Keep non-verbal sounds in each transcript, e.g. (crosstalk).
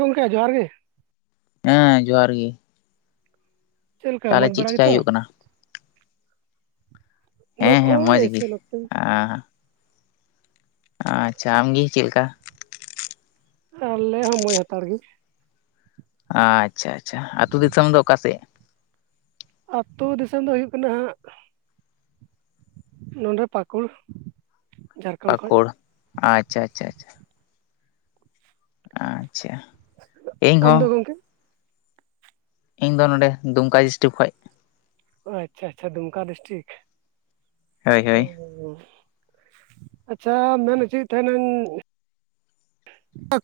ᱜᱚᱝᱠᱮ ᱡᱚᱦᱟᱨ ᱜᱮ.... ᱦᱮᱸ ᱡᱚᱦᱟᱨ ᱜᱮ ᱪᱮᱫ ᱞᱮᱠᱟ ᱛᱟᱦᱚᱞᱮ ᱢᱚᱡᱽ ᱪᱮᱫ ᱵᱟᱲᱟ ᱪᱮᱠᱟᱭ ᱜᱮᱛᱚ᱾ ᱦᱩᱭᱩᱜ ᱠᱟᱱᱟ (inaudible) ᱛᱮ ᱟᱟ.... ᱟ ᱟᱪᱪᱷᱟ ᱟᱢᱜᱮ ᱪᱮᱫ ᱞᱮᱠᱟ᱾ ᱟᱞᱮ ᱦᱚᱸ ᱢᱚᱸᱡᱽ ᱦᱟᱛᱟᱲ ᱜᱮ ᱟᱪᱪᱷᱟ ᱟᱪᱪᱷᱟ ᱟ ᱟᱹᱛᱩ ᱫᱤᱥᱚᱢ ᱫᱚ ᱚᱠᱟᱥᱮᱫ... ᱟᱛᱳ ᱫᱤᱥᱚᱢ ᱫᱚ ᱦᱩᱭᱩᱜ ᱠᱟᱱᱟᱜ.. ᱱᱚᱰᱮ ᱯᱟᱟᱹᱠᱩᱲ ᱯᱟᱠᱩᱲ ᱟᱪᱪᱷᱟ ᱟᱪᱪᱷᱟ ᱟᱷᱟ᱾ ᱟᱪᱪᱷᱟ ᱾ ᱟᱢ ᱫᱚ ᱜᱚᱢᱠᱮ? ᱤᱧ ᱫᱚ ᱱᱚᱰᱮ ᱫᱩᱢᱠᱟ ᱰᱤᱥᱴᱤᱠ ᱠᱷᱚᱡ ᱾ ᱟᱪᱪᱷᱟ ᱟᱪᱪᱷᱟ ᱫᱩᱢᱠᱟ ᱰᱤᱥᱴᱤᱠ, ᱦᱳᱭ ᱦ ᱦᱳᱭ ᱟᱪᱪᱷᱟ ᱢᱮᱱ ᱦᱚᱪᱚᱭᱮᱫ ᱛᱟᱦᱮᱱᱟᱹᱧ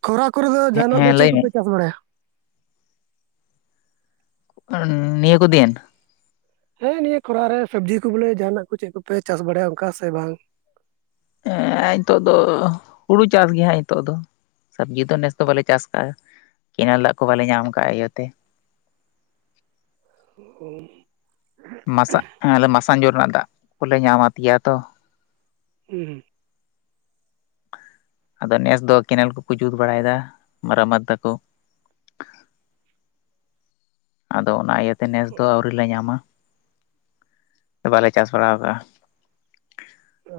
ᱠᱷᱚᱨᱟ ᱠᱚᱨᱮ ᱫᱚ ᱡᱟᱚᱜ ᱫᱚ ᱦᱮᱸ ᱪᱮᱫ ᱞᱟᱹᱭ ᱢᱮ ᱠᱚᱯᱮ ᱪᱟᱥ ᱵᱟᱲᱟᱭᱟ? ᱱᱤᱭᱟᱹ ᱠᱚ ᱫᱤᱱ ᱾ ᱦᱮᱸ ᱱᱤᱭᱟᱹ ᱠᱷᱚᱨᱟ ᱨᱮ ᱥᱚᱵᱽᱡᱤ ᱠᱚ ᱵᱚᱞᱮ ᱡᱟᱦᱟᱱᱟᱜ ᱠᱚ ᱪᱮᱫ ᱠᱚᱯᱮ ᱪᱟᱥ ᱵᱟᱲᱟᱭᱟ ᱚᱱᱠᱟ ᱥᱮ ᱵᱟᱝ? ᱱᱤᱛᱚᱜ ᱫᱚ ᱦᱩᱲᱩ ᱪᱟᱥ ᱜᱮ ᱦᱜ ᱱᱤᱛᱚᱜ ᱫᱚ ᱥᱚᱵᱽᱡᱤ ᱫᱚ ᱱᱮᱥ ᱫᱚ ᱵᱟᱞᱮ ᱪᱟᱥ ᱟᱠᱟᱜᱼᱟ ᱾ ᱠᱮᱱᱮᱞ ᱫᱟᱜ ᱠᱚ ᱵᱟᱞᱮ ᱧᱟᱢ ᱟᱠᱟᱫ ᱤᱭᱟᱹᱛᱮ ᱾ ᱚ ᱢᱟᱥᱟᱜ ᱢᱟᱥᱟᱝᱡᱳ ᱨᱮᱱᱟᱜ ᱫᱟᱜ ᱠᱚᱞᱮ ᱧᱟᱢᱟᱫᱮᱭᱟ ᱛᱚ ᱾ ᱦᱩᱸ ᱟᱫᱚ ᱱᱮᱥ ᱫᱚ ᱠᱮᱱᱮᱞ ᱠᱚᱠᱚ ᱡᱩᱛ ᱵᱟᱲᱟᱭᱮᱫᱟ ᱢᱟᱨᱟᱢᱛ ᱫᱟᱠᱚ ᱾ ᱟᱫᱚ ᱚᱱᱟ ᱤᱭᱟᱹᱛᱮ ᱱᱮᱥ ᱫᱚ ᱟᱣᱨᱤ ᱞᱮ ᱧᱟᱢᱟ ᱥᱮ ᱵᱟᱞᱮ ᱪᱟᱥ ᱵᱟᱲᱟ ᱟᱠᱟᱜᱼᱟ ᱾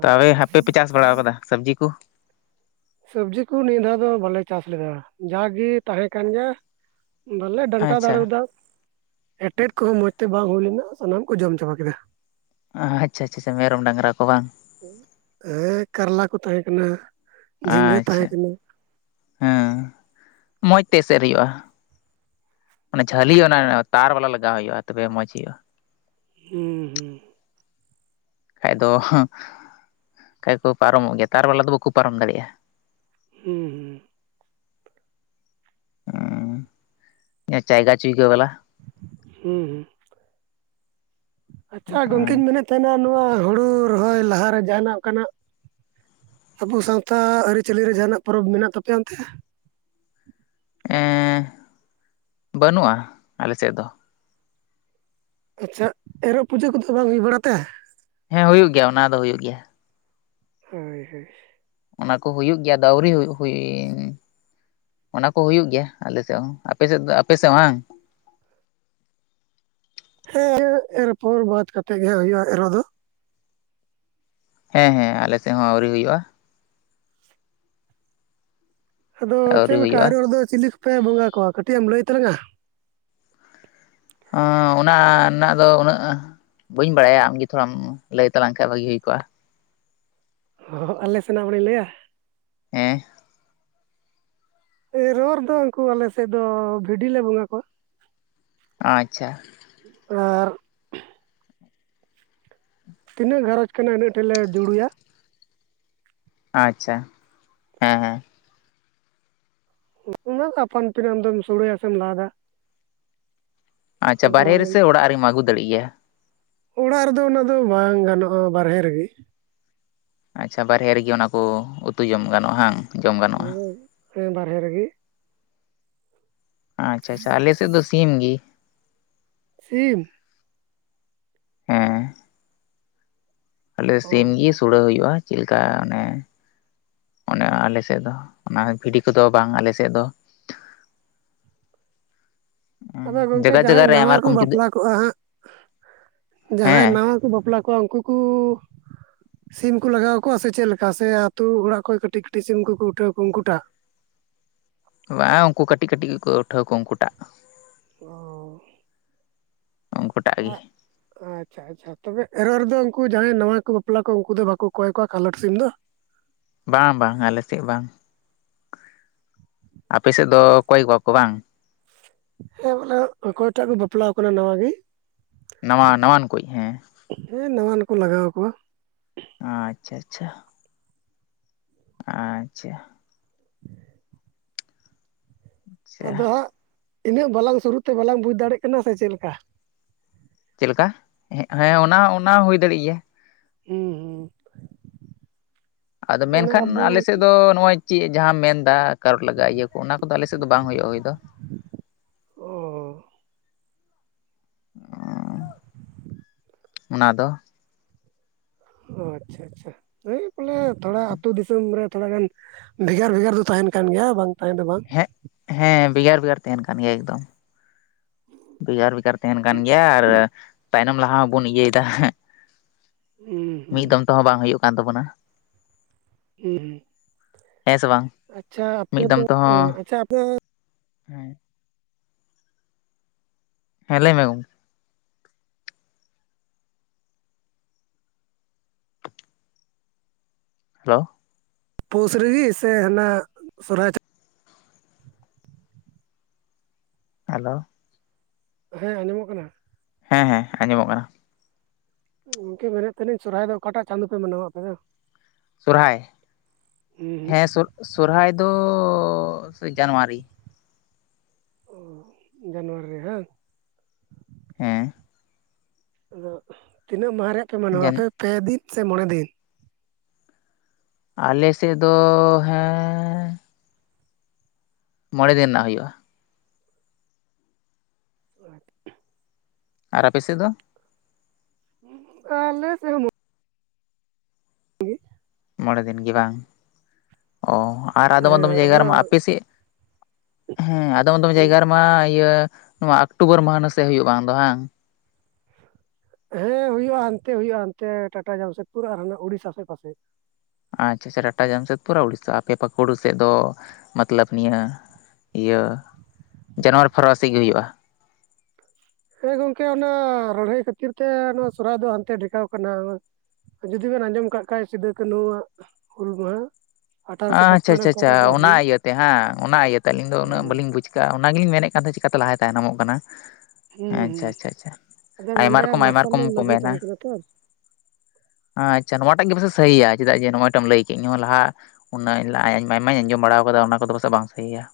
ᱛ ᱟᱯᱮ ᱟᱪᱪᱷᱟ, ᱦᱟᱯᱮᱯᱮ ᱪᱟᱥ ᱵᱟᱲᱟ ᱠᱟᱫᱟ ᱥᱚᱵᱽᱡᱤ ᱠᱚ? ᱥᱚᱵᱽᱡᱤ ᱠᱚ ᱱᱤᱭᱟᱹ ᱫᱷᱟᱣ ᱫᱚ ᱵᱟᱞᱮ ᱪᱟᱥ ᱞᱮᱫᱟ ᱡᱟᱜᱮ ᱛᱟᱦᱮᱸ ᱠᱟᱱ ᱜᱮᱭᱟ ᱾ ᱵᱟᱞᱮ ᱰᱟᱱᱴᱟ ᱟᱪᱪᱷᱟ ᱫᱟᱲᱮᱣᱟᱫᱟ ᱮᱴᱮᱫ ᱠᱚᱦᱚᱸ ᱢᱚᱸᱡᱽ ᱛᱮ ᱵᱟᱝ ᱦᱩᱭ ᱞᱮᱱᱟ ᱥᱟᱱᱟᱢ ᱠᱚ ᱡᱚᱢ ᱪᱟᱵᱟ ᱠᱮᱫᱟ ᱾ ᱟᱪᱷᱟ ᱟᱪᱪᱷᱟ ᱢᱮᱨᱚᱢ ᱰᱟᱝᱨᱟ ᱠᱚ ᱵᱟᱝ ᱾ ᱦᱮᱸ ᱠᱟᱨᱞᱟ ᱠᱚ ᱛᱟᱦᱮᱸ ᱠᱟᱱᱟ ᱾ ᱟᱪᱪᱷᱟ ᱦᱮᱸ ᱢᱚᱸᱡᱽᱛᱮ ᱮᱥᱮᱫ ᱦᱩᱭᱩᱜᱼᱟ ᱾ ᱢᱟᱱᱮ ᱡᱷᱟᱹᱞᱤ ᱚᱱᱟ ᱛᱟᱨ ᱵᱟᱞᱟ ᱞᱟᱜᱟᱣ ᱦᱩᱭᱩᱜᱼᱟ ᱛᱚᱵᱮ ᱢᱚᱸᱡᱽ ᱦᱩᱭᱩᱜᱼᱟ ᱾ ᱦᱩᱸ ᱦᱩᱸ ᱾ ᱠᱷᱟᱡ ᱫᱚ ᱠᱷᱟᱡ ᱠᱚ ᱯᱟᱨᱚᱢᱚᱜ ᱜᱮᱭᱟ ᱛᱟᱨ ᱵᱟᱞᱟ ᱫᱚ ᱵᱟᱠᱚ ᱯᱟᱨᱚᱢ ᱫᱟᱲᱮᱭᱟᱜᱼᱟ ᱾ ᱦᱩᱸ ᱦᱮᱸ ᱡᱟᱭᱜᱟ ᱪᱩᱭᱜᱟᱹ ᱵᱟᱞᱟ ᱾ ᱦᱩᱸ ᱟᱪᱪᱷᱟ ᱜᱚᱝᱠᱮᱧ ᱢᱮᱱᱮᱫ ᱛᱟᱦᱮᱱᱟ ᱱᱚᱣᱟ ᱦᱩᱲᱩ ᱨᱚᱦᱚᱭ ᱞᱟᱦᱟᱨᱮ ᱡᱟᱦᱟᱱᱟᱜ ᱚᱱᱠᱟᱱᱟᱜ ᱟᱵᱚ ᱥᱟᱶᱛᱟ ᱟᱹᱨᱤᱪᱟᱹᱞᱤ ᱨᱮ ᱡᱟᱦᱟᱱᱟᱜ ᱯᱚᱨᱚᱵᱽ ᱢᱮᱱᱟᱜ ᱛᱟᱯᱮᱭᱟ ᱚᱱᱛᱮ? ᱮᱻ ᱵᱟᱹᱱᱩᱜᱼᱟ ᱟᱞᱮᱥᱮᱫ ᱫᱚ ᱾ ᱟᱪᱪᱷᱟ ᱮᱨᱚᱜ ᱯᱩᱡᱟᱹ ᱠᱚᱫᱚ ᱵᱟᱝ ᱦᱩᱭ ᱵᱟᱲᱟ ᱛᱮ? ᱦᱮᱸ ᱦᱩᱭᱩᱜ ᱜᱮᱭᱟ ᱚᱱᱟ ᱫᱚ ᱦᱩᱭᱩᱜ ᱜᱮᱭᱟ ᱾ ᱦᱳᱭ ᱦᱳᱭ ᱾ ᱚᱱᱟ ᱠᱚ ᱦᱩᱭᱩᱜ ᱜᱮᱭᱟ ᱫᱚ ᱟᱹᱣᱨᱤ ᱦᱩᱭᱩᱜ ᱦᱩᱭ ᱚᱱᱟ ᱠᱚ ᱦᱩᱭᱩᱜ ᱜᱮᱭᱟ ᱟᱞᱮᱥᱮᱫ ᱦᱚᱸ, ᱟᱯᱮᱥᱮᱫ ᱫᱚ ᱟᱯᱮᱥᱮᱫ ᱦᱚᱸ ᱦᱟᱝ? ᱦᱮᱸ ᱮᱨᱯᱚᱨ ᱵᱟᱫ ᱠᱟᱛᱮᱜ ᱜᱮ ᱦᱩᱭᱩᱜᱼᱟ ᱮᱨᱚᱜ ᱫᱚ ᱾ ᱦᱮᱸ ᱦᱮᱸ ᱟᱞᱮᱥᱮᱫ ᱦᱚᱸ ᱟᱹᱣᱨᱤ ᱦᱩᱭᱩᱜᱼᱟ ᱾ ᱟᱫᱚ ᱪᱮᱫ ᱟᱹᱣᱨᱤ ᱞᱮᱠᱟ ᱦᱩᱭᱩᱜᱼᱟ ᱮᱨᱚᱜ ᱨᱮᱫᱚ ᱪᱤᱞᱤ ᱠᱚᱯᱮ ᱵᱚᱸᱜᱟ ᱠᱚᱣᱟ ᱠᱟᱹᱴᱤᱡ ᱮᱢ ᱞᱟᱹᱭ ᱛᱞᱟᱝᱟ? ᱚᱱᱟ ᱨᱮᱱᱟᱜ ᱫᱚ ᱩᱱᱟᱹᱜ ᱵᱟᱹᱧ ᱵᱟᱲᱟᱭᱟ ᱟᱢᱜᱮ ᱛᱷᱚᱲᱟᱢ ᱞᱟᱹᱭ ᱛᱟᱞᱟᱝ ᱠᱷᱟᱱ ᱵᱷᱟᱹᱜᱤ ᱦᱩᱭ ᱠᱚᱜᱼᱟ ᱾ ᱦᱚᱸ ᱟᱞᱮ ᱥᱮᱱᱟᱜ ᱦᱚᱲᱮ ᱞᱟᱹᱭᱟ ᱾ ᱦᱮᱸ ᱮᱨᱚᱜ ᱨᱮ ᱫᱚ ᱩᱱᱠᱩ ᱟᱞᱮ ᱥᱮᱫ ᱫᱚ ᱵᱷᱤᱰᱤ ᱞᱮ ᱵᱚᱸᱜᱟ ᱠᱚᱣᱟ ᱾ ᱟᱪᱪᱷᱟ ᱾ ᱟᱨ ᱛᱤᱱᱟᱹᱜ ᱜᱷᱟᱨᱚᱡᱽ ᱠᱟᱱᱟ ᱤᱱᱟᱹᱜ ᱴᱷᱮᱱ ᱞᱮ ᱡᱩᱲᱩᱭᱟ᱾ ᱟᱪᱪᱷᱟ ᱦᱮᱸ ᱦᱮᱸ ᱚᱱᱟ ᱫᱚ ᱟᱯᱟᱱ ᱟᱹᱯᱤᱱ ᱟᱢᱫᱚᱢ ᱥᱚᱲᱮᱭᱟ ᱥᱮᱢ ᱞᱟᱫᱟ ᱟᱪᱪᱷᱟ ᱵᱟᱨᱦᱮ ᱨᱮ ᱟᱫᱚ ᱥᱮ ᱚᱲᱟᱜ ᱨᱮᱢ ᱟᱹᱜᱩ ᱫᱟᱲᱮᱜ ᱜᱮᱭᱟ ᱚᱲᱟᱜ ᱨᱮᱫᱚ ᱚᱱᱟ ᱫᱚ ᱵᱟᱝ ᱜᱟᱱᱚᱜ-ᱟ ᱵᱟᱨᱦᱮ ᱨᱮᱜᱮ ᱟᱪᱪᱷᱟ ᱵᱟᱨᱦᱮ ᱨᱮᱜᱮ ᱚᱱᱟ ᱠᱚ ᱩᱛᱩ ᱡᱚᱢ ᱜᱟᱱᱚᱜ-ᱟ ᱵᱟᱝ ᱡᱚᱢ ᱜᱟᱱᱚᱜ-ᱟ᱾ ᱦᱮᱸ ᱵᱟᱨᱦᱮ ᱨᱮᱜᱮ ᱟᱪᱪᱷᱟ ᱟᱪᱪᱷᱟ ᱟᱪᱷᱟ ᱟᱞᱮᱥᱮᱫ ᱫᱚ ᱥᱤᱢ ᱜᱤ ᱥᱤᱢ? ᱦᱮᱸ ᱟᱞᱮ ᱥᱤᱢ ᱜᱮ ᱚ ᱥᱚᱲᱮ ᱦᱩᱭᱩᱜ-ᱟ ᱪᱮᱫ ᱞᱮᱠᱟ ᱚᱱᱮ ᱚᱱᱮ ᱟᱞᱮᱥᱮᱫ ᱫᱚ ᱚᱱᱟ ᱵᱷᱤᱰᱤ ᱠᱚᱫᱚ ᱵᱟᱝ ᱟᱞᱮᱥᱮᱫ ᱫᱚ ᱟᱫᱚ ᱜᱚᱢᱠᱮ ᱡᱟᱭᱜᱟ ᱡᱟᱭᱜᱟ ᱡᱟᱦᱟᱸᱭ ᱨᱮ ᱱᱟᱣᱟ ᱟᱭᱢᱟ ᱠᱚ ᱨᱚᱠᱚᱢ ᱡᱩᱫᱟᱹ ᱵᱟᱯᱞᱟ ᱠᱚᱜ-ᱟ ᱦᱟᱸᱜ ᱡᱟᱦᱟᱸᱭ ᱦᱮᱸ ᱱᱟᱣᱟ ᱠᱚ ᱵᱟᱯᱞᱟ ᱠᱚᱣᱟ ᱩᱱᱠᱩ ᱠᱩᱻ ᱥᱤᱢ ᱠᱚ ᱞᱟᱜᱟᱣ ᱠᱚᱣᱟ ᱥᱮ ᱪᱮᱫ ᱞᱮᱠᱟ ᱥᱮ ᱟᱛᱳ ᱚᱲᱟᱜ ᱠᱷᱚᱱ ᱠᱟᱹᱴᱤᱡ ᱠᱟᱹᱴᱤᱡ ᱥᱤᱢ ᱠᱚ ᱠᱚ ᱩᱴᱷᱟᱹᱣ ᱠᱚᱣᱟ ᱩᱱᱠᱩ ᱴᱟᱜ ᱵᱟᱝᱸ ᱩᱱᱠᱩ ᱠᱟᱹᱴᱤᱡ ᱠᱟᱹᱴᱤᱡ ᱜᱮᱠᱚ ᱩᱴᱷᱟᱹᱣ ᱠᱚᱣᱟ ᱩᱱᱠᱩ ᱴᱟᱜ ᱚ ᱩᱱᱠᱩᱴᱟᱜ ᱜᱮ ᱟᱪᱪᱷᱟ ᱟᱪᱪᱷᱟ ᱛᱚᱵᱮ ᱮᱨᱚᱜ ᱨᱮᱫᱚ ᱩᱱᱠᱩ ᱡᱟᱦᱟᱸᱭ ᱱᱟᱣᱟ ᱠᱚ ᱵᱟᱯᱞᱟ ᱠᱚ ᱩᱱᱠᱩ ᱫᱚ ᱵᱟᱠᱚ ᱠᱚᱭ ᱠᱚᱣᱟ ᱠᱟᱞᱚᱴ ᱥᱤᱢ ᱫᱚ ᱵᱟᱝ ᱵᱟᱝ ᱟᱞᱮᱥᱮᱫ ᱵᱟᱝ᱾ ᱟᱯᱮ ᱥᱮᱫ ᱫᱚ ᱠᱚᱭ ᱠᱚᱣᱟ ᱠᱚ ᱵᱟᱝ? ᱦᱮᱸ ᱵᱚᱞᱮ ᱚᱠᱚᱭᱴᱟᱜ ᱠᱚ ᱵᱟᱯᱞᱟ ᱠᱟᱱᱟ ᱱᱟᱣᱟᱹ ᱜᱮ ᱱᱟᱣᱟ ᱱᱟᱣᱟᱱ ᱠᱚ ᱦᱮᱸ ᱦᱮᱸ ᱱᱟᱣᱟᱱ ᱠᱚ ᱞᱟᱜᱟᱣ ᱟᱠᱚᱣᱟ ᱟᱪᱪᱷᱟ ᱟᱪᱪᱷᱟ ᱟᱪᱪᱷᱟ (inaudible) ᱟᱪᱪᱷᱟ ᱟᱫᱚ ᱦᱟᱸᱜ ᱤᱱᱟᱹᱜ ᱵᱟᱞᱟᱝ ᱥᱩᱨᱩᱛᱮ ᱵᱟᱞᱟᱝ ᱵᱩᱡᱽ ᱫᱟᱲᱮᱜ ᱠᱟᱱᱟ ᱥᱮ ᱪᱮᱫ ᱞᱮᱠᱟ ᱪᱮᱫ ᱞᱮᱠᱟ ᱦᱮᱸ ᱚᱱᱟ ᱚᱱᱟ ᱦᱩᱭ ᱫᱟᱲᱮᱭᱟᱜ ᱜᱮᱭᱟ᱾ ᱦᱮᱸ ᱦᱩᱸ ᱟᱫᱚ ᱢᱟᱱᱮ ᱢᱮᱱᱠᱷᱟᱱ ᱟᱞᱮ ᱟᱵᱚ ᱥᱮᱫ ᱫᱚ ᱱᱚᱜ-ᱚᱭ ᱪᱮᱫ ᱡᱟᱦᱟᱸᱢ ᱢᱮᱱᱫᱟ ᱠᱟᱨᱚᱴ ᱞᱟᱜᱟᱜ ᱤᱭᱟᱹ ᱠᱚ ᱚᱱᱟ ᱠᱚᱫᱚ ᱟᱞᱮᱥᱮᱫ ᱫᱚ ᱵᱟᱝ ᱦᱩᱭᱩᱜ-ᱟ ᱦᱩᱭ ᱫᱚ ᱚᱻ ᱚᱱᱟ ᱫᱚ ᱚ ᱟᱪᱪᱷᱟ ᱟᱪᱪᱷᱟᱭ ᱵᱚᱞᱮ ᱛᱷᱚᱲᱟ ᱟᱹᱛᱩ ᱫᱤᱥᱚᱢ ᱨᱮ ᱛᱷᱚᱲᱟ ᱜᱟᱱ ᱵᱷᱮᱜᱟᱨ ᱵᱷᱮᱜᱟᱨ ᱫᱚ ᱛᱟᱦᱮᱱ ᱠᱟᱱ ᱜᱮᱭᱟ ᱵᱟᱝ ᱛᱟᱦᱮᱸ ᱫᱚ ᱵᱟᱝ ᱦᱮᱸ ᱵᱷᱮᱜᱟᱨ ᱵᱷᱮᱜᱟᱨ ᱛᱟᱦᱮᱱ ᱠᱟᱱ ᱜᱮᱭᱟ ᱮᱠᱫᱚᱢ ᱵᱷᱮᱜᱟᱨ ᱵᱷᱮᱜᱟᱨ ᱛᱟᱦᱮᱱ ᱠᱟᱱ ᱜᱮᱭᱟ ᱟᱨ ᱛᱟᱭᱱᱚᱢ ᱞᱟᱦᱟ ᱢᱟᱵᱚᱱ ᱤᱭᱟ ᱫᱟ ᱦᱩᱸ ᱦᱩᱸ ᱢᱤᱫ ᱫᱚᱢ ᱛᱮᱦᱚᱸ ᱵᱟᱝ ᱦᱩᱭᱩᱜ ᱠᱟᱱ ᱛᱟᱵᱚᱱᱟ᱾ ᱦᱮᱸ ᱦᱮᱸ ᱦᱮᱸ ᱥᱮ ᱵᱟᱝ? ᱟᱪᱪᱷᱟ ᱟᱯᱮ ᱢᱤᱫ ᱫᱚ ᱟᱪᱪᱷᱟ ᱟᱯᱮ ᱦᱮᱸ ᱦᱮᱸ ᱞᱟᱹᱭ ᱢᱮ ᱜᱚᱢᱠᱮ ᱦᱮᱞᱳ ᱯᱳᱥ ᱨᱮᱜᱤ ᱥᱮ ᱦᱟᱱᱟ ᱥᱚᱨᱦᱟᱭ ᱦᱮᱞᱳ ᱦᱮᱸ ᱟᱸᱡᱚᱢᱚᱜ ᱠᱟᱱᱟ᱾ ᱦᱮᱸ ᱦᱮᱸ ᱟᱸᱡᱚᱢᱚᱜ ᱠᱟᱱᱟ᱾ ᱜᱚᱢᱠᱮ ᱢᱮᱱᱮᱫ ᱛᱟᱦᱮᱱᱟᱹᱧ ᱥᱚᱨᱦᱟᱭ ᱫᱚ ᱚᱠᱟᱴᱟᱜ ᱪᱟᱸᱫᱳ ᱯᱮ ᱢᱟᱱᱟᱣᱟ ᱟᱯᱮ ᱫᱚ? ᱥᱚᱨᱦᱟᱭ ᱦᱩᱸ ᱦᱮᱸ ᱥᱚᱼᱥᱚᱨᱦᱟᱭ ᱫᱚᱻ ᱡᱟᱱᱩᱣᱟᱨᱤ ᱾ ᱚ ᱡᱟᱱᱩᱣᱟᱨᱤ ᱨᱮ ᱦᱟᱝ? ᱦᱮᱸ᱾ ᱟᱫᱚ ᱛᱤᱱᱟᱹᱜ ᱢᱟᱦᱟ ᱨᱮᱭᱟᱜ ᱯᱮ ᱢᱟᱱᱟᱣᱟ ᱡᱟᱱ ᱟᱯᱮ ᱯᱮ ᱫᱤᱱ ᱥᱮ ᱢᱚᱬᱮ ᱫᱤᱱ? ᱟᱞᱮ ᱥᱮᱫ ᱫᱚ ᱦᱮᱸᱻ ᱢᱚᱬᱮ ᱫᱤᱱ ᱨᱮᱱᱟᱜ ᱦᱩᱭᱩᱜᱼᱟ᱾ (unintelligible) ᱟᱨ ᱟᱯᱮ ᱥᱮᱫ ᱫᱚ? ᱩᱸ ᱟᱞᱮ ᱥᱮ ᱦᱚ ᱢᱚ ᱜᱤ ᱢᱚᱬᱮ ᱫᱤᱱ ᱜᱮ ᱵᱟᱝ? ᱚ ᱟᱨ ᱟᱫᱚᱢ ᱟᱫᱚᱢ ᱦᱮᱸ ᱡᱟᱭᱜᱟ ᱨᱮᱢᱟ ᱟᱫᱚ ᱟᱯᱮ ᱥᱮᱫ ᱦᱮᱸ ᱟᱫᱚᱢ ᱟᱫᱚᱢ ᱡᱟᱭᱜᱟ ᱨᱮᱢᱟ ᱤᱭᱟᱹ ᱱᱚᱣᱟ ᱚᱠᱴᱳᱵᱚᱨ ᱢᱟᱦᱱᱟᱹ ᱥᱮᱫ ᱦᱩᱭᱩᱜ ᱵᱟᱝ ᱫᱚ ᱦᱟᱝ ᱾ ᱦᱮᱸ ᱦᱩᱭᱩᱜᱼᱟ ᱦᱟᱱᱛᱮ ᱦᱩᱭᱩᱜᱼᱟ ᱦᱟᱱᱛᱮ ᱴᱟᱴᱟ ᱡᱟᱢᱥᱮᱫᱽᱯᱩᱨ ᱟᱨ ᱦᱟᱱᱮ ᱩᱲᱤᱥᱟ ᱥᱮᱫ ᱯᱟᱥᱮᱡ᱾ ᱟᱪᱪᱷᱟᱼᱪᱷᱟ ᱴᱟᱴᱟ ᱡᱟᱢᱥᱮᱫᱯᱩᱨ ᱟᱨ ᱩᱲᱤᱥᱥᱟ ᱟᱯᱮ ᱯᱟᱹᱠᱩᱲ ᱥᱮᱫ ᱫᱚ ᱢᱚᱛᱞᱚᱵᱽ ᱱᱤᱭᱟᱹ ᱤᱭᱟᱹ ᱡᱟᱱᱩᱣᱟᱨᱤ ᱯᱷᱟᱨᱩᱣᱟᱨᱤ ᱥᱮᱫ ᱜᱤ ᱦᱩᱭᱩᱜᱼᱟ? ᱦᱮᱸ ᱜᱚᱢᱠᱮ ᱚᱱᱟ ᱨᱟᱹᱲᱦᱟᱹᱭ ᱠᱷᱟᱹᱛᱤᱨ ᱛᱮ ᱱᱚᱣᱟ ᱥᱚᱨᱦᱟᱭ ᱫᱚ ᱦᱟᱱᱛᱮ ᱰᱷᱮᱠᱟᱣ ᱠᱟᱱᱟ᱾ ᱡᱩᱫᱤ ᱵᱮᱱ ᱟᱸᱡᱚᱢ ᱠᱟᱫ ᱠᱷᱟᱡ ᱥᱤᱫᱟᱹ ᱠᱟᱹᱱᱦᱩᱣᱟᱜ ᱦᱩᱞ ᱢᱟᱦᱟ ᱟᱴᱷᱟᱨᱚᱥᱚ ᱯᱟᱸᱪᱯᱚᱱ ᱨᱮ ᱟᱪᱪᱷᱟᱼᱪᱷᱟ ᱪᱷᱟ ᱚᱠᱟᱴᱟᱜ ᱫᱚ ᱚᱱᱟ ᱦᱩᱞ ᱤᱭᱟᱹᱛᱮ ᱦᱟᱝ ᱚᱱᱟ ᱤᱭᱟᱹᱛᱮ ᱟᱹᱞᱤᱧ ᱫᱚ ᱩᱱᱟᱹᱜ ᱦᱩᱸ ᱵᱟᱹᱞᱤᱧ ᱵᱩᱡᱷ ᱠᱟᱜᱼᱟ ᱚᱱᱟ ᱜᱮᱞᱤᱧ ᱢᱮᱱᱮᱫ ᱠᱟᱱ ᱛᱟᱦᱮᱸ ᱪᱤᱠᱟᱛᱮ ᱞᱟᱦᱟ ᱛᱟᱭᱱᱚᱢᱚᱜ ᱠᱟᱱᱟ? ᱦᱮᱸ ᱦᱩᱸ ᱟᱪᱪᱷᱟ ᱦᱩᱸ ᱟᱪᱪᱷᱟ ᱟᱪᱷᱟ ᱟᱫᱚ ᱟᱭᱢᱟ ᱱᱚᱰᱮ ᱨᱚᱠᱚᱢ ᱟᱭᱢᱟ ᱢᱟᱨᱥᱟᱞ ᱨᱚᱠᱚᱢ ᱞᱚ ᱠᱚ ᱞᱟᱹᱜᱩ ᱢᱮᱱᱟ᱾ ᱛᱟᱦᱮᱸ ᱠᱟᱱᱟ ᱛᱚ ᱟᱪᱪᱷᱟ ᱱᱚᱣᱟ ᱴᱟᱜ ᱜᱮ ᱯᱟᱥᱮᱡ ᱥᱟᱹᱦᱤᱭᱟ, ᱪᱮᱫᱟᱜ ᱡᱮ ᱱᱚᱣᱟᱴᱟᱜ ᱮᱢ ᱞᱟᱹᱭ ᱠᱮᱫ ᱤᱧ ᱦᱚᱸ ᱞᱟᱦᱟ ᱩᱱᱟᱹᱜ ᱟᱭᱢᱟ ᱟᱭᱢᱟᱧ ᱟᱸᱡᱚᱢ ᱵᱟᱲᱟᱣ ᱠᱟᱫᱟ, ᱚᱱᱟ ᱠᱚᱫᱚ ᱯᱟᱥᱮᱡ ᱵᱟᱝ ᱥᱟᱹᱦᱤᱭᱟ᱾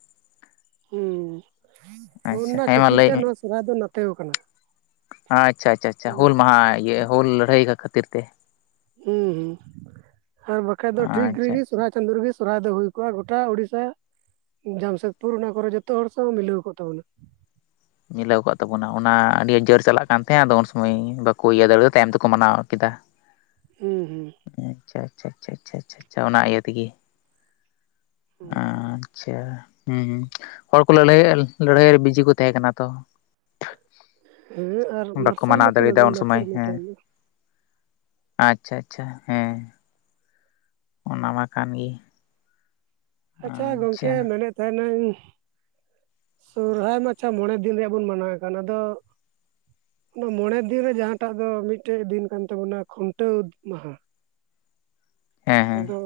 ᱦᱩᱸ ᱟᱪᱪᱷᱟ ᱚᱱᱟ ᱦᱮᱸ ᱢᱟ ᱠᱷᱟᱹᱛᱤᱨ ᱞᱟᱹᱭ ᱛᱮ ᱢᱮ ᱱᱚᱣᱟ ᱥᱚᱨᱚᱦᱟᱭ ᱫᱚ ᱱᱟᱛᱮᱣ ᱠᱟᱱᱟ᱾ ᱟᱪᱪᱷᱟ ᱟᱪᱪᱷᱟ ᱟᱪᱪᱷᱟ ᱦᱩᱞ ᱦᱩᱸ ᱢᱟᱦᱟ ᱤᱭᱟᱹ ᱦᱩᱞ ᱞᱟᱹᱲᱦᱟᱹᱭ ᱠᱟᱜ ᱠᱷᱟᱹᱛᱤᱨ ᱛᱮ᱾ ᱦᱩᱸ ᱦᱩᱸ ᱟᱨ ᱵᱟᱠᱷᱟᱡ ᱫᱚ ᱴᱷᱤᱠ ᱨᱮᱜᱮ ᱟᱪᱪᱷᱟ ᱟᱪᱪᱷᱟ ᱥᱚᱦᱚᱨᱟᱭ ᱪᱟᱸᱫᱳ ᱨᱮᱜᱤ᱾ ᱥᱚᱨᱦᱟᱭ ᱫᱚ ᱦᱩᱭ ᱠᱚᱜᱼᱟ ᱜᱚᱴᱟ ᱳᱲᱤᱥᱟ, ᱡᱟᱢᱥᱮᱫᱽᱯᱩᱨ ᱚᱱᱟ ᱠᱚᱨᱮ ᱡᱚᱛᱚ ᱦᱚᱲ ᱥᱟᱶ ᱢᱤᱞᱟᱹᱣ ᱠᱚᱜ ᱛᱟᱵᱚᱱᱟ᱾ ᱢᱤᱞᱟᱹᱣ ᱟᱠᱟᱫ ᱛᱟᱵᱚᱱᱟ, ᱚᱱᱟ ᱟᱹᱰᱤ ᱡᱟᱹᱲ ᱪᱟᱞᱟᱜ ᱠᱟᱱ ᱛᱟᱦᱮᱸᱫ ᱟᱫᱚ ᱩᱱ ᱥᱩᱢᱟᱹᱭ ᱵᱟᱠᱚ ᱤᱭᱟᱹ ᱫᱟᱲᱮᱭᱟᱫᱟ ᱛᱟᱭᱚᱢ ᱛᱮᱠᱚ ᱢᱟᱱᱟᱣ ᱠᱮᱫᱟ᱾ ᱦᱩᱸ ᱦᱩᱸ ᱾ ᱟᱪᱪᱷᱟ ᱟᱪᱷᱟ ᱟᱪᱪᱷᱟ ᱟᱪᱪᱷᱟ ᱚᱱᱟ ᱤᱭᱟᱹ ᱛᱤᱜᱤ ᱦᱩᱸ ᱟᱪᱪᱷᱟ ᱦᱩᱸ ᱦᱚᱲ ᱠᱚ ᱞᱟᱹᱲᱦᱟᱹᱭ ᱞᱟᱹᱲᱦᱟᱹᱭ ᱨᱮ ᱵᱤᱡᱤ ᱠᱚ ᱛᱟᱦᱮᱸᱠᱟᱱᱟ᱾ ᱛᱚ ᱦᱮᱸ ᱟᱨ ᱵᱟᱠᱚ ᱢᱟᱨᱥᱟᱞ ᱢᱟᱱᱟᱣ ᱫᱚᱠᱚ ᱫᱟᱲᱤᱭᱟᱫᱟ ᱞᱟᱹᱜᱤᱫ ᱩᱱ ᱞᱟᱛᱟᱨ ᱥᱚᱢᱚᱭ ᱢᱮ ᱦᱮᱸ ᱾ ᱛᱟᱦᱮᱸᱫ ᱫᱚ ᱟᱪᱪᱷᱟ ᱟᱪᱪᱷᱟ ᱦᱮᱸ᱾ ᱚᱱᱟ ᱢᱟ ᱠᱟᱱ ᱜᱤ᱾ ᱟᱪᱪᱷᱟ ᱜᱚᱢᱠᱮ ᱢᱮᱱᱮᱫ ᱛᱟᱦᱮᱱᱟᱹᱧ ᱥᱚᱨᱦᱟᱭ ᱢᱟ ᱟᱪᱪᱷᱟ ᱢᱚᱬᱮ ᱫᱤᱱ ᱨᱮᱭᱟᱜ ᱵᱚᱱ ᱢᱟᱱᱟᱣᱮᱫ ᱠᱟᱱ, ᱟᱫᱚ ᱚᱱᱟ ᱢᱚᱬᱮ ᱫᱤᱱ ᱨᱮ ᱡᱟᱦᱟᱸᱴᱟᱜ ᱫᱚ ᱢᱤᱫᱴᱮᱡ ᱫᱤᱱ ᱠᱟᱱ ᱛᱟᱵᱚᱱᱟ ᱠᱷᱩᱱᱴᱟᱹᱣ ᱢᱟᱦᱟ᱾ ᱦᱮᱸ ᱦᱮᱸ ᱟᱫᱚ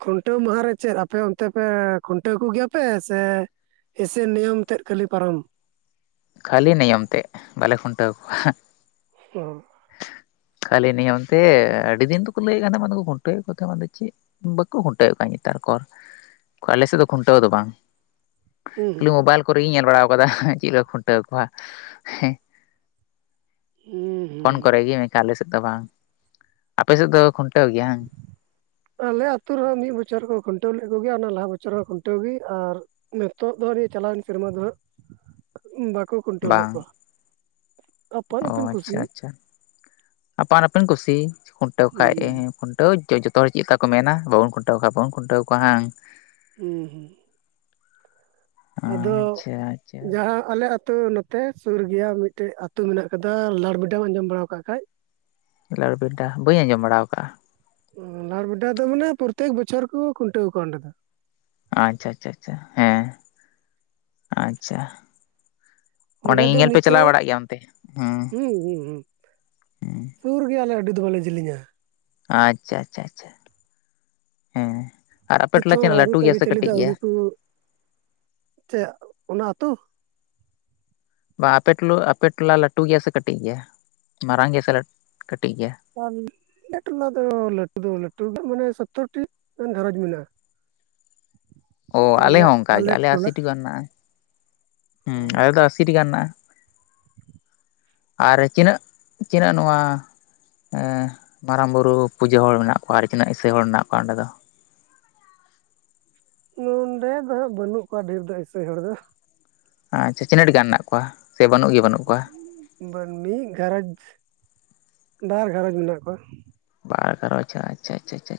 ᱠᱷᱩᱱᱴᱟᱹᱣ ᱢᱟᱦᱟ ᱨᱮ ᱪᱮᱫ ᱟᱯᱮ ᱚᱱᱛᱮ ᱯᱮ ᱠᱷᱩᱱᱴᱟᱹᱣ ᱠᱚᱜᱮᱭᱟ ᱯᱮ ᱥᱮ? ᱥᱮ ᱱᱤᱭᱚᱢ ᱛᱮᱫ ᱠᱷᱟᱹᱞᱤ ᱯᱟᱨᱚᱢ? ᱠᱷᱟᱹᱞᱤ ᱱᱤᱭᱚᱢ ᱛᱮᱫ ᱵᱟᱞᱮ ᱠᱷᱩᱱᱴᱟᱹᱣ ᱠᱚᱣᱟ᱾ ᱚᱸ ᱾ ᱠᱷᱟᱹᱞᱤ ᱱᱤᱭᱟ ᱚᱱᱛᱮ ᱟᱹᱰᱤ ᱫᱤᱱ ᱫᱚᱠᱚ ᱞᱟᱹᱭᱮᱫ ᱠᱟᱱ ᱠᱷᱩᱱᱴᱟᱹ ᱭᱮᱫ ᱠᱚ ᱛᱟᱦᱮᱸ ᱵᱟᱝ ᱫᱚ ᱪᱮᱫ? ᱵᱟᱠᱚ ᱠᱷᱩᱱᱴᱟᱹᱣᱮᱫ ᱠᱟᱱᱣᱟ ᱱᱮᱛᱟᱨ ᱠᱚᱨ ᱟᱞᱮ ᱥᱮᱫ ᱫᱚ ᱠᱷᱩᱱᱴᱟᱹᱣ ᱫᱚ ᱵᱟᱝ᱾ ᱦᱩᱸ ᱠᱷᱟᱹᱞᱤ ᱢᱳᱵᱟᱭᱤᱞ ᱠᱚᱨᱮᱜᱤᱧ ᱧᱮᱞ ᱵᱟᱲᱟ ᱟᱠᱟᱫᱟ ᱪᱮᱫ ᱞᱮᱠᱟ ᱠᱷᱩᱱᱴᱟᱹᱣ ᱠᱚᱣᱟ ᱦᱮᱸ᱾ ᱦᱩᱸ ᱾ ᱯᱷᱳᱱ ᱠᱚᱨᱮ ᱜᱮ ᱢᱮᱱᱠᱷᱟᱱ ᱟᱞᱮ ᱥᱮᱫ ᱫᱚ ᱵᱟᱝ ᱟᱯᱮ ᱥᱮᱫ ᱫᱚ ᱠᱷᱩᱱᱴᱟᱹᱣ ᱜᱮᱭᱟ ᱦᱟᱝ? ᱟᱞᱮ ᱟᱹᱛᱩ ᱨᱮᱦᱚᱸ ᱢᱤᱫ ᱵᱚᱪᱷᱚᱨ ᱠᱚ ᱠᱷᱩᱱᱴᱟᱹᱣ ᱞᱮᱫ ᱠᱚᱜᱮᱭᱟ ᱚᱱᱟ ᱞᱟᱦᱟ ᱵᱚᱪᱷᱚᱨ ᱦᱚᱸ ᱠᱷᱩᱱᱴᱟᱹᱣ ᱜᱮ ᱟᱨ ᱱᱤᱛᱚᱜ ᱫᱚ ᱱᱤᱭᱟᱹ ᱪᱟᱞᱟᱣᱮᱱ ᱥᱮᱨᱢᱟ ᱫᱚ ᱦᱟᱸᱜ ᱵᱟᱠᱚ ᱠᱷᱩᱱᱴᱟᱹᱣ ᱞᱮᱫ ᱠᱚᱣᱟ᱾ ᱚᱻ ᱟᱯᱟᱱ ᱟᱹᱯᱤᱱ ᱟᱪᱪᱷᱟ ᱠᱩᱥᱤ ᱟᱪᱪᱷᱟ ᱟᱯᱟᱱ ᱟᱹᱯᱤᱱ ᱠᱩᱥᱤ ᱠᱷᱩᱱᱴᱟᱹᱣ ᱠᱚ ᱦᱩᱸ ᱠᱷᱟᱡ ᱛᱟᱹᱣ ᱡᱚᱛᱚ ᱦᱚᱲ ᱪᱮᱫ ᱠᱟ ᱠᱚ ᱢᱮᱱᱟ ᱵᱟᱵᱚᱱ ᱠᱷᱩᱱᱴᱟᱹᱣ ᱠᱚ ᱠᱷᱚᱱ ᱵᱟᱵᱚᱱ ᱠᱷᱩᱱᱴᱟᱹᱣ ᱠᱚᱣᱟ ᱦᱟᱝ? ᱦᱩᱸ ᱦᱩᱸ ᱾ ᱟᱫᱚ ᱟᱪᱪᱷᱟ ᱟᱪᱪᱷᱟ ᱡᱟᱦᱟᱸ ᱟᱞᱮ ᱟᱹᱛᱩ ᱱᱚᱛᱮ ᱥᱩᱨ ᱜᱮᱭᱟ ᱢᱤᱫᱴᱮᱡ ᱟᱹᱛᱩ ᱢᱮᱱᱟᱜ ᱠᱟᱫᱟ ᱞᱟᱲᱵᱤᱰᱟᱢ ᱟᱸᱡᱚᱢ ᱵᱟᱲᱟᱣ ᱟᱠᱟᱫ ᱠᱷᱟᱡ? ᱞᱟᱲᱵᱮᱰᱟ ᱵᱟᱹᱧ ᱟᱸᱡᱚᱢ ᱵᱟᱲᱟ ᱣᱟᱠᱟᱜ-ᱟ ᱾ ᱞᱟᱲᱵᱮᱰᱟ ᱫᱚ ᱢᱟᱱᱮ ᱯᱨᱚᱛᱮᱠ ᱵᱚᱪᱷᱚᱨ ᱠᱚ ᱠᱷᱩᱱᱴᱟᱹᱣ ᱠᱚᱣᱟ ᱚᱸᱰᱮ ᱫᱚ ᱾ ᱟᱪᱪᱷᱟ ᱟᱪᱪᱷᱟ ᱟᱪᱪᱷᱟ ᱦᱮᱸ ᱟᱪᱪᱷᱟ ᱾ ᱚᱸᱰᱮ ᱫᱚ ᱧᱮᱧᱮᱞ ᱯᱮ ᱪᱟᱞᱟᱣ ᱱᱤᱛᱚᱜ ᱵᱟᱲᱟᱜ ᱜᱮᱭᱟ ᱚᱱᱛᱮ ᱦᱮᱸ ᱦᱩᱸ ᱦᱩᱸ ᱦᱩᱸ ᱦᱮᱸ ᱾ ᱥᱩᱨ ᱜᱮᱭᱟ ᱟᱞᱮ ᱟᱹᱰᱤ ᱫᱚ ᱵᱟᱞᱮ ᱡᱮᱞᱤᱧ-ᱟ᱾ ᱟᱪᱪᱷᱟ ᱟᱪᱪᱷᱟ ᱟᱪᱷᱟ ᱦᱮᱸ ᱾ ᱱᱤᱛᱚᱜ ᱦᱚᱸ ᱨᱟᱭᱨᱤᱛ ᱟᱹᱨᱤᱪᱟᱹᱞᱤ ᱫᱚ ᱟᱹᱣᱨᱤ ᱠᱩ ᱪᱮᱫ ᱚᱱᱟ ᱟᱹᱛᱩ ᱵᱟ ᱟᱯᱮ ᱴᱩᱞᱩ ᱟᱯᱮ ᱴᱚᱞᱟ ᱞᱟᱹᱴᱩ ᱜᱮᱭᱟ ᱥᱮ ᱠᱟᱹᱴᱤᱡ ᱜᱮᱭᱟ ᱢᱟᱨᱟᱝ ᱜᱮᱭᱟ ᱥᱮ ᱠᱟᱹᱴᱤᱡ ᱜᱮᱭᱟ᱾ ᱠᱚ ᱵᱤᱧ ᱾ ᱟᱞᱮ ᱴᱚᱞᱟ ᱫᱚ ᱞᱟᱹᱴᱩ ᱫᱚ ᱞᱟᱹᱴᱩ ᱜᱮᱭᱟ ᱢᱟᱱᱮ ᱥᱳᱛᱛᱚᱨ ᱴᱤ ᱜᱟᱱ ᱜᱷᱟᱨᱚᱸᱡᱽ ᱢᱮᱱᱟᱜᱼᱟ᱾ ᱚ ᱟᱞᱮ ᱵᱚᱞᱮ ᱦᱚᱸ ᱚᱱᱠᱟ ᱜᱮ ᱟᱞᱮ ᱟᱞᱮᱭᱟᱜ ᱴᱚᱞᱟ ᱟᱥᱤᱴᱤᱠᱟ ᱜᱟᱱ ᱢᱮᱱᱟᱜ-ᱟ, ᱦᱩᱸ ᱟᱞᱮ ᱫᱚ ᱟᱥᱤᱴᱤ ᱜᱟᱱ ᱦᱮᱱᱟᱜ-ᱟ ᱾ ᱟᱨ ᱛᱤᱱᱟᱹᱜ ᱛᱤᱱᱟᱹᱜ ᱱᱚᱣᱟ ᱢᱟᱨᱟᱝ ᱵᱩᱨᱩ ᱯᱩᱡᱟᱹ ᱦᱚᱲ ᱢᱮᱱᱟᱜ ᱠᱚᱣᱟ ᱟᱨ ᱛᱤᱱᱟᱹᱜ ᱤᱥᱟᱹᱭ ᱦᱚᱲ ᱢᱮᱱᱟᱜ ᱠᱚᱣᱟ ᱚᱸᱰᱮ ᱫᱚ? ᱱᱚᱰᱮ ᱫᱚ ᱦᱟᱸᱜ ᱵᱟᱹᱱᱩᱜ ᱠᱚᱣᱟ ᱰᱷᱮᱨ ᱫᱚ ᱤᱥᱟᱹᱭ ᱦᱚᱲ ᱫᱚ ᱾ ᱟᱪᱪᱷᱟ ᱪᱤᱱᱟᱹᱜ ᱜᱟᱱ ᱢᱮᱱᱟᱜ ᱠᱚᱣᱟ ᱥᱮ ᱵᱟᱹᱱᱩᱜ ᱜᱮ ᱵᱟᱹᱱᱩᱜ ᱠᱚᱣᱟ? ᱢᱤᱫ ᱜᱷᱟᱨᱚᱸᱡᱽ ᱵᱟᱨ ᱜᱷᱟᱨᱚᱸᱡᱽ ᱢᱮᱱᱟᱜ ᱠᱚᱣᱟ᱾ ᱵᱟᱨ ᱟᱪᱪᱷᱟ ᱟᱪᱪᱷᱟ ᱟᱪᱪᱷᱟ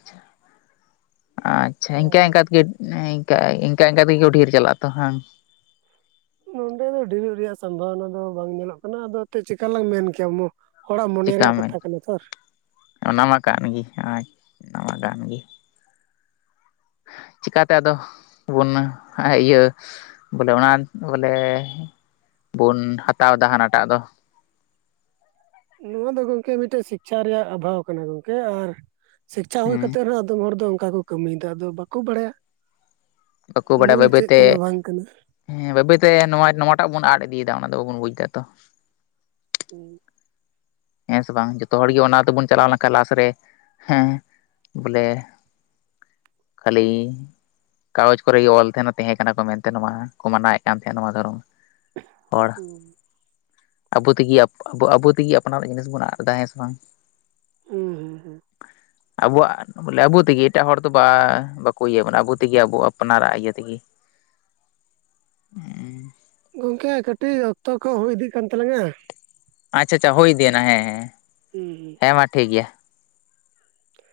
ᱤᱱᱠᱟᱹ ᱟᱨ ᱤᱱᱠᱟ ᱛᱮᱜᱤ ᱤᱱᱠᱟ ᱤᱱᱠᱟ ᱛᱮᱜᱮ ᱠᱚ ᱰᱷᱤᱨ ᱪᱟᱞᱟᱜ-ᱟ ᱛᱚ ᱦᱟᱝ? ᱱᱚᱸᱰᱮ ᱫᱚ ᱰᱷᱤᱨᱚᱜ ᱨᱮᱭᱟᱜ ᱥᱚᱢᱵᱷᱚᱵᱚᱱᱟ ᱫᱚ ᱵᱟᱝ ᱧᱮᱞᱚᱜ ᱠᱟᱱᱟ ᱟᱫᱚ ᱛᱮᱫ ᱪᱤᱠᱟᱞᱟᱝ ᱢᱮᱱ ᱠᱮᱭᱟ ᱾ ᱦᱚᱲᱟᱜ ᱢᱚᱱᱮ ᱨᱮᱭᱟᱜ ᱠᱟᱛᱷᱟ ᱠᱟᱱᱟ ᱛᱷᱚᱨ ᱚᱱᱟᱢᱟ ᱠᱟᱱ ᱜᱤ ᱚᱭ ᱚᱱᱟᱢᱟ ᱠᱟᱱ ᱜᱤ ᱪᱤᱠᱟ ᱛᱮ ᱟᱫᱚ ᱵᱚᱱ ᱤᱭᱟᱹ ᱵᱚᱞᱮ ᱚᱱᱟ ᱵᱚᱞᱮ ᱵᱚᱱ ᱦᱟᱛᱟᱣ ᱫᱟ ᱦᱟᱱᱟᱴᱟᱜ ᱫᱚ? ᱱᱚᱣᱟ ᱫᱚ ᱜᱚᱝᱠᱮ ᱢᱤᱫᱴᱮᱡ ᱥᱤᱠᱪᱷᱟ ᱨᱮᱭᱟᱜ ᱚᱵᱷᱟᱣ ᱠᱟᱱᱟ ᱜᱚᱝᱠᱮ ᱟᱨ ᱥᱤᱠᱪᱷᱟ ᱦᱩᱭ ᱦᱮᱸ ᱠᱟᱛᱮᱫ ᱨᱮᱦᱚᱸ ᱟᱫᱚᱢ ᱦᱚᱲ ᱫᱚ ᱚᱱᱠᱟ ᱠᱚ ᱠᱟᱹᱢᱤᱭᱫᱟ ᱟᱫᱚ ᱵᱟᱠᱚ ᱵᱟᱲᱟᱭᱟ ᱵᱟᱠᱚ ᱾ ᱵᱟᱰᱟᱭᱟ ᱢᱩᱞ ᱵᱟᱹᱭ ᱪᱮᱫ ᱵᱟᱹᱭᱛᱮ ᱠᱟᱱᱟ ᱵᱟᱝ ᱠᱟᱱᱟ ᱾ ᱦᱮᱸ ᱵᱟᱹᱭ ᱵᱟᱹᱭ ᱛᱮ ᱱᱚᱣᱟ ᱱᱚᱣᱟᱴᱟᱜ ᱵᱚᱱ ᱟᱫ ᱤᱫᱤᱭᱫᱟ ᱚᱱᱟ ᱫᱚ ᱵᱟᱵᱚᱱ ᱵᱩᱡ ᱮᱫᱟ ᱛᱚ ᱾ ᱩᱸ ᱾ ᱦᱮᱸ ᱥᱮ ᱵᱟᱝ ᱡᱚᱛᱚ ᱦᱚᱲ ᱜᱮ ᱚᱱᱟ ᱛᱮᱵᱚᱱ ᱪᱟᱞᱟᱣ ᱞᱮᱱᱠᱷᱟᱱ ᱞᱟᱥ ᱨᱮ ᱦᱮᱸ ᱵᱚᱞᱮ ᱠᱷᱟᱹᱞᱤ ᱠᱟᱜᱚᱡᱽ ᱠᱚᱨᱮ ᱜᱮ ᱚᱞ ᱛᱟᱦᱮᱸᱱᱟ ᱛᱟᱦᱮᱸ ᱠᱟᱱᱟ ᱠᱚ ᱢᱮᱱᱛᱮ ᱱᱚᱣᱟ ᱠᱚ ᱢᱟᱱᱟᱣᱮᱫ ᱠᱟᱱ ᱛᱟᱦᱮᱸᱱᱟ ᱱᱚᱣᱟ ᱫᱷᱚᱨᱚᱢ ᱾ ᱦᱚᱲ ᱦᱩᱸ ᱟᱵᱚ ᱛᱤᱜᱤ ᱟᱵᱚ ᱛᱤᱜᱤ ᱾ ᱟᱯᱱᱟᱨᱟᱜ ᱡᱤᱱᱤᱥ ᱵᱚᱱ ᱟᱫ ᱫᱟ ᱦᱮᱸ ᱥᱮ ᱵᱟᱝ? ᱩᱸ ᱦᱩᱸ ᱦᱩᱸ! ᱟᱵᱚᱣᱟᱜ ᱵᱚᱞᱮ ᱟᱵᱚ ᱛᱤᱜᱤ ᱮᱴᱟᱜ ᱦᱚᱲ ᱫᱚ ᱵᱟ ᱵᱟᱠᱚ ᱤᱭᱟᱹ ᱵᱚᱱᱟ ᱟᱵᱚ ᱛᱤᱜᱤ ᱟᱵᱚ ᱟᱯᱱᱟᱨᱟᱜ ᱤᱭᱟᱹ ᱛᱤᱜᱤ ᱾ ᱜᱚᱝᱠᱮ ᱠᱟᱹᱴᱤᱜ ᱚᱠᱛᱚ ᱠᱚ ᱦᱩᱭ ᱤᱫᱤᱜ ᱠᱟᱱ ᱛᱟᱞᱟᱝᱟ ᱾ ᱟᱪᱪᱷᱟ ᱟᱪᱷᱟ ᱦᱩᱭ ᱫᱤᱭᱮ ᱦᱮᱸ ᱦᱮᱸ ᱾ ᱩᱸ ᱦᱩᱸ ᱾ ᱦᱮᱸ ᱢᱟ ᱴᱷᱤᱠ ᱜᱮᱭᱟ,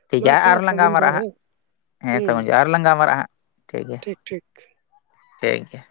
ᱴᱷᱤᱠ ᱢᱟ ᱜᱮᱭᱟ ᱟᱪᱪᱷᱟ ᱟ-ᱟᱨᱚ ᱞᱟᱝ ᱥᱟᱹᱜᱩᱱ ᱜᱟᱞᱢᱟᱨᱟᱜ ᱡᱚᱦᱟᱨ ᱦᱟᱸᱜ, ᱦᱮᱸ ᱦᱮᱸ ᱦᱩᱸ ᱥᱟᱹᱜᱩᱱ ᱡᱚ ᱟᱨ ᱞᱟᱝ ᱜᱟᱞᱢᱟᱨᱟᱜ ᱦᱟᱸᱜ, ᱴᱷᱤᱠ ᱜᱮᱭᱟ, ᱴᱷᱤᱠ ᱜᱮᱭᱟ ᱾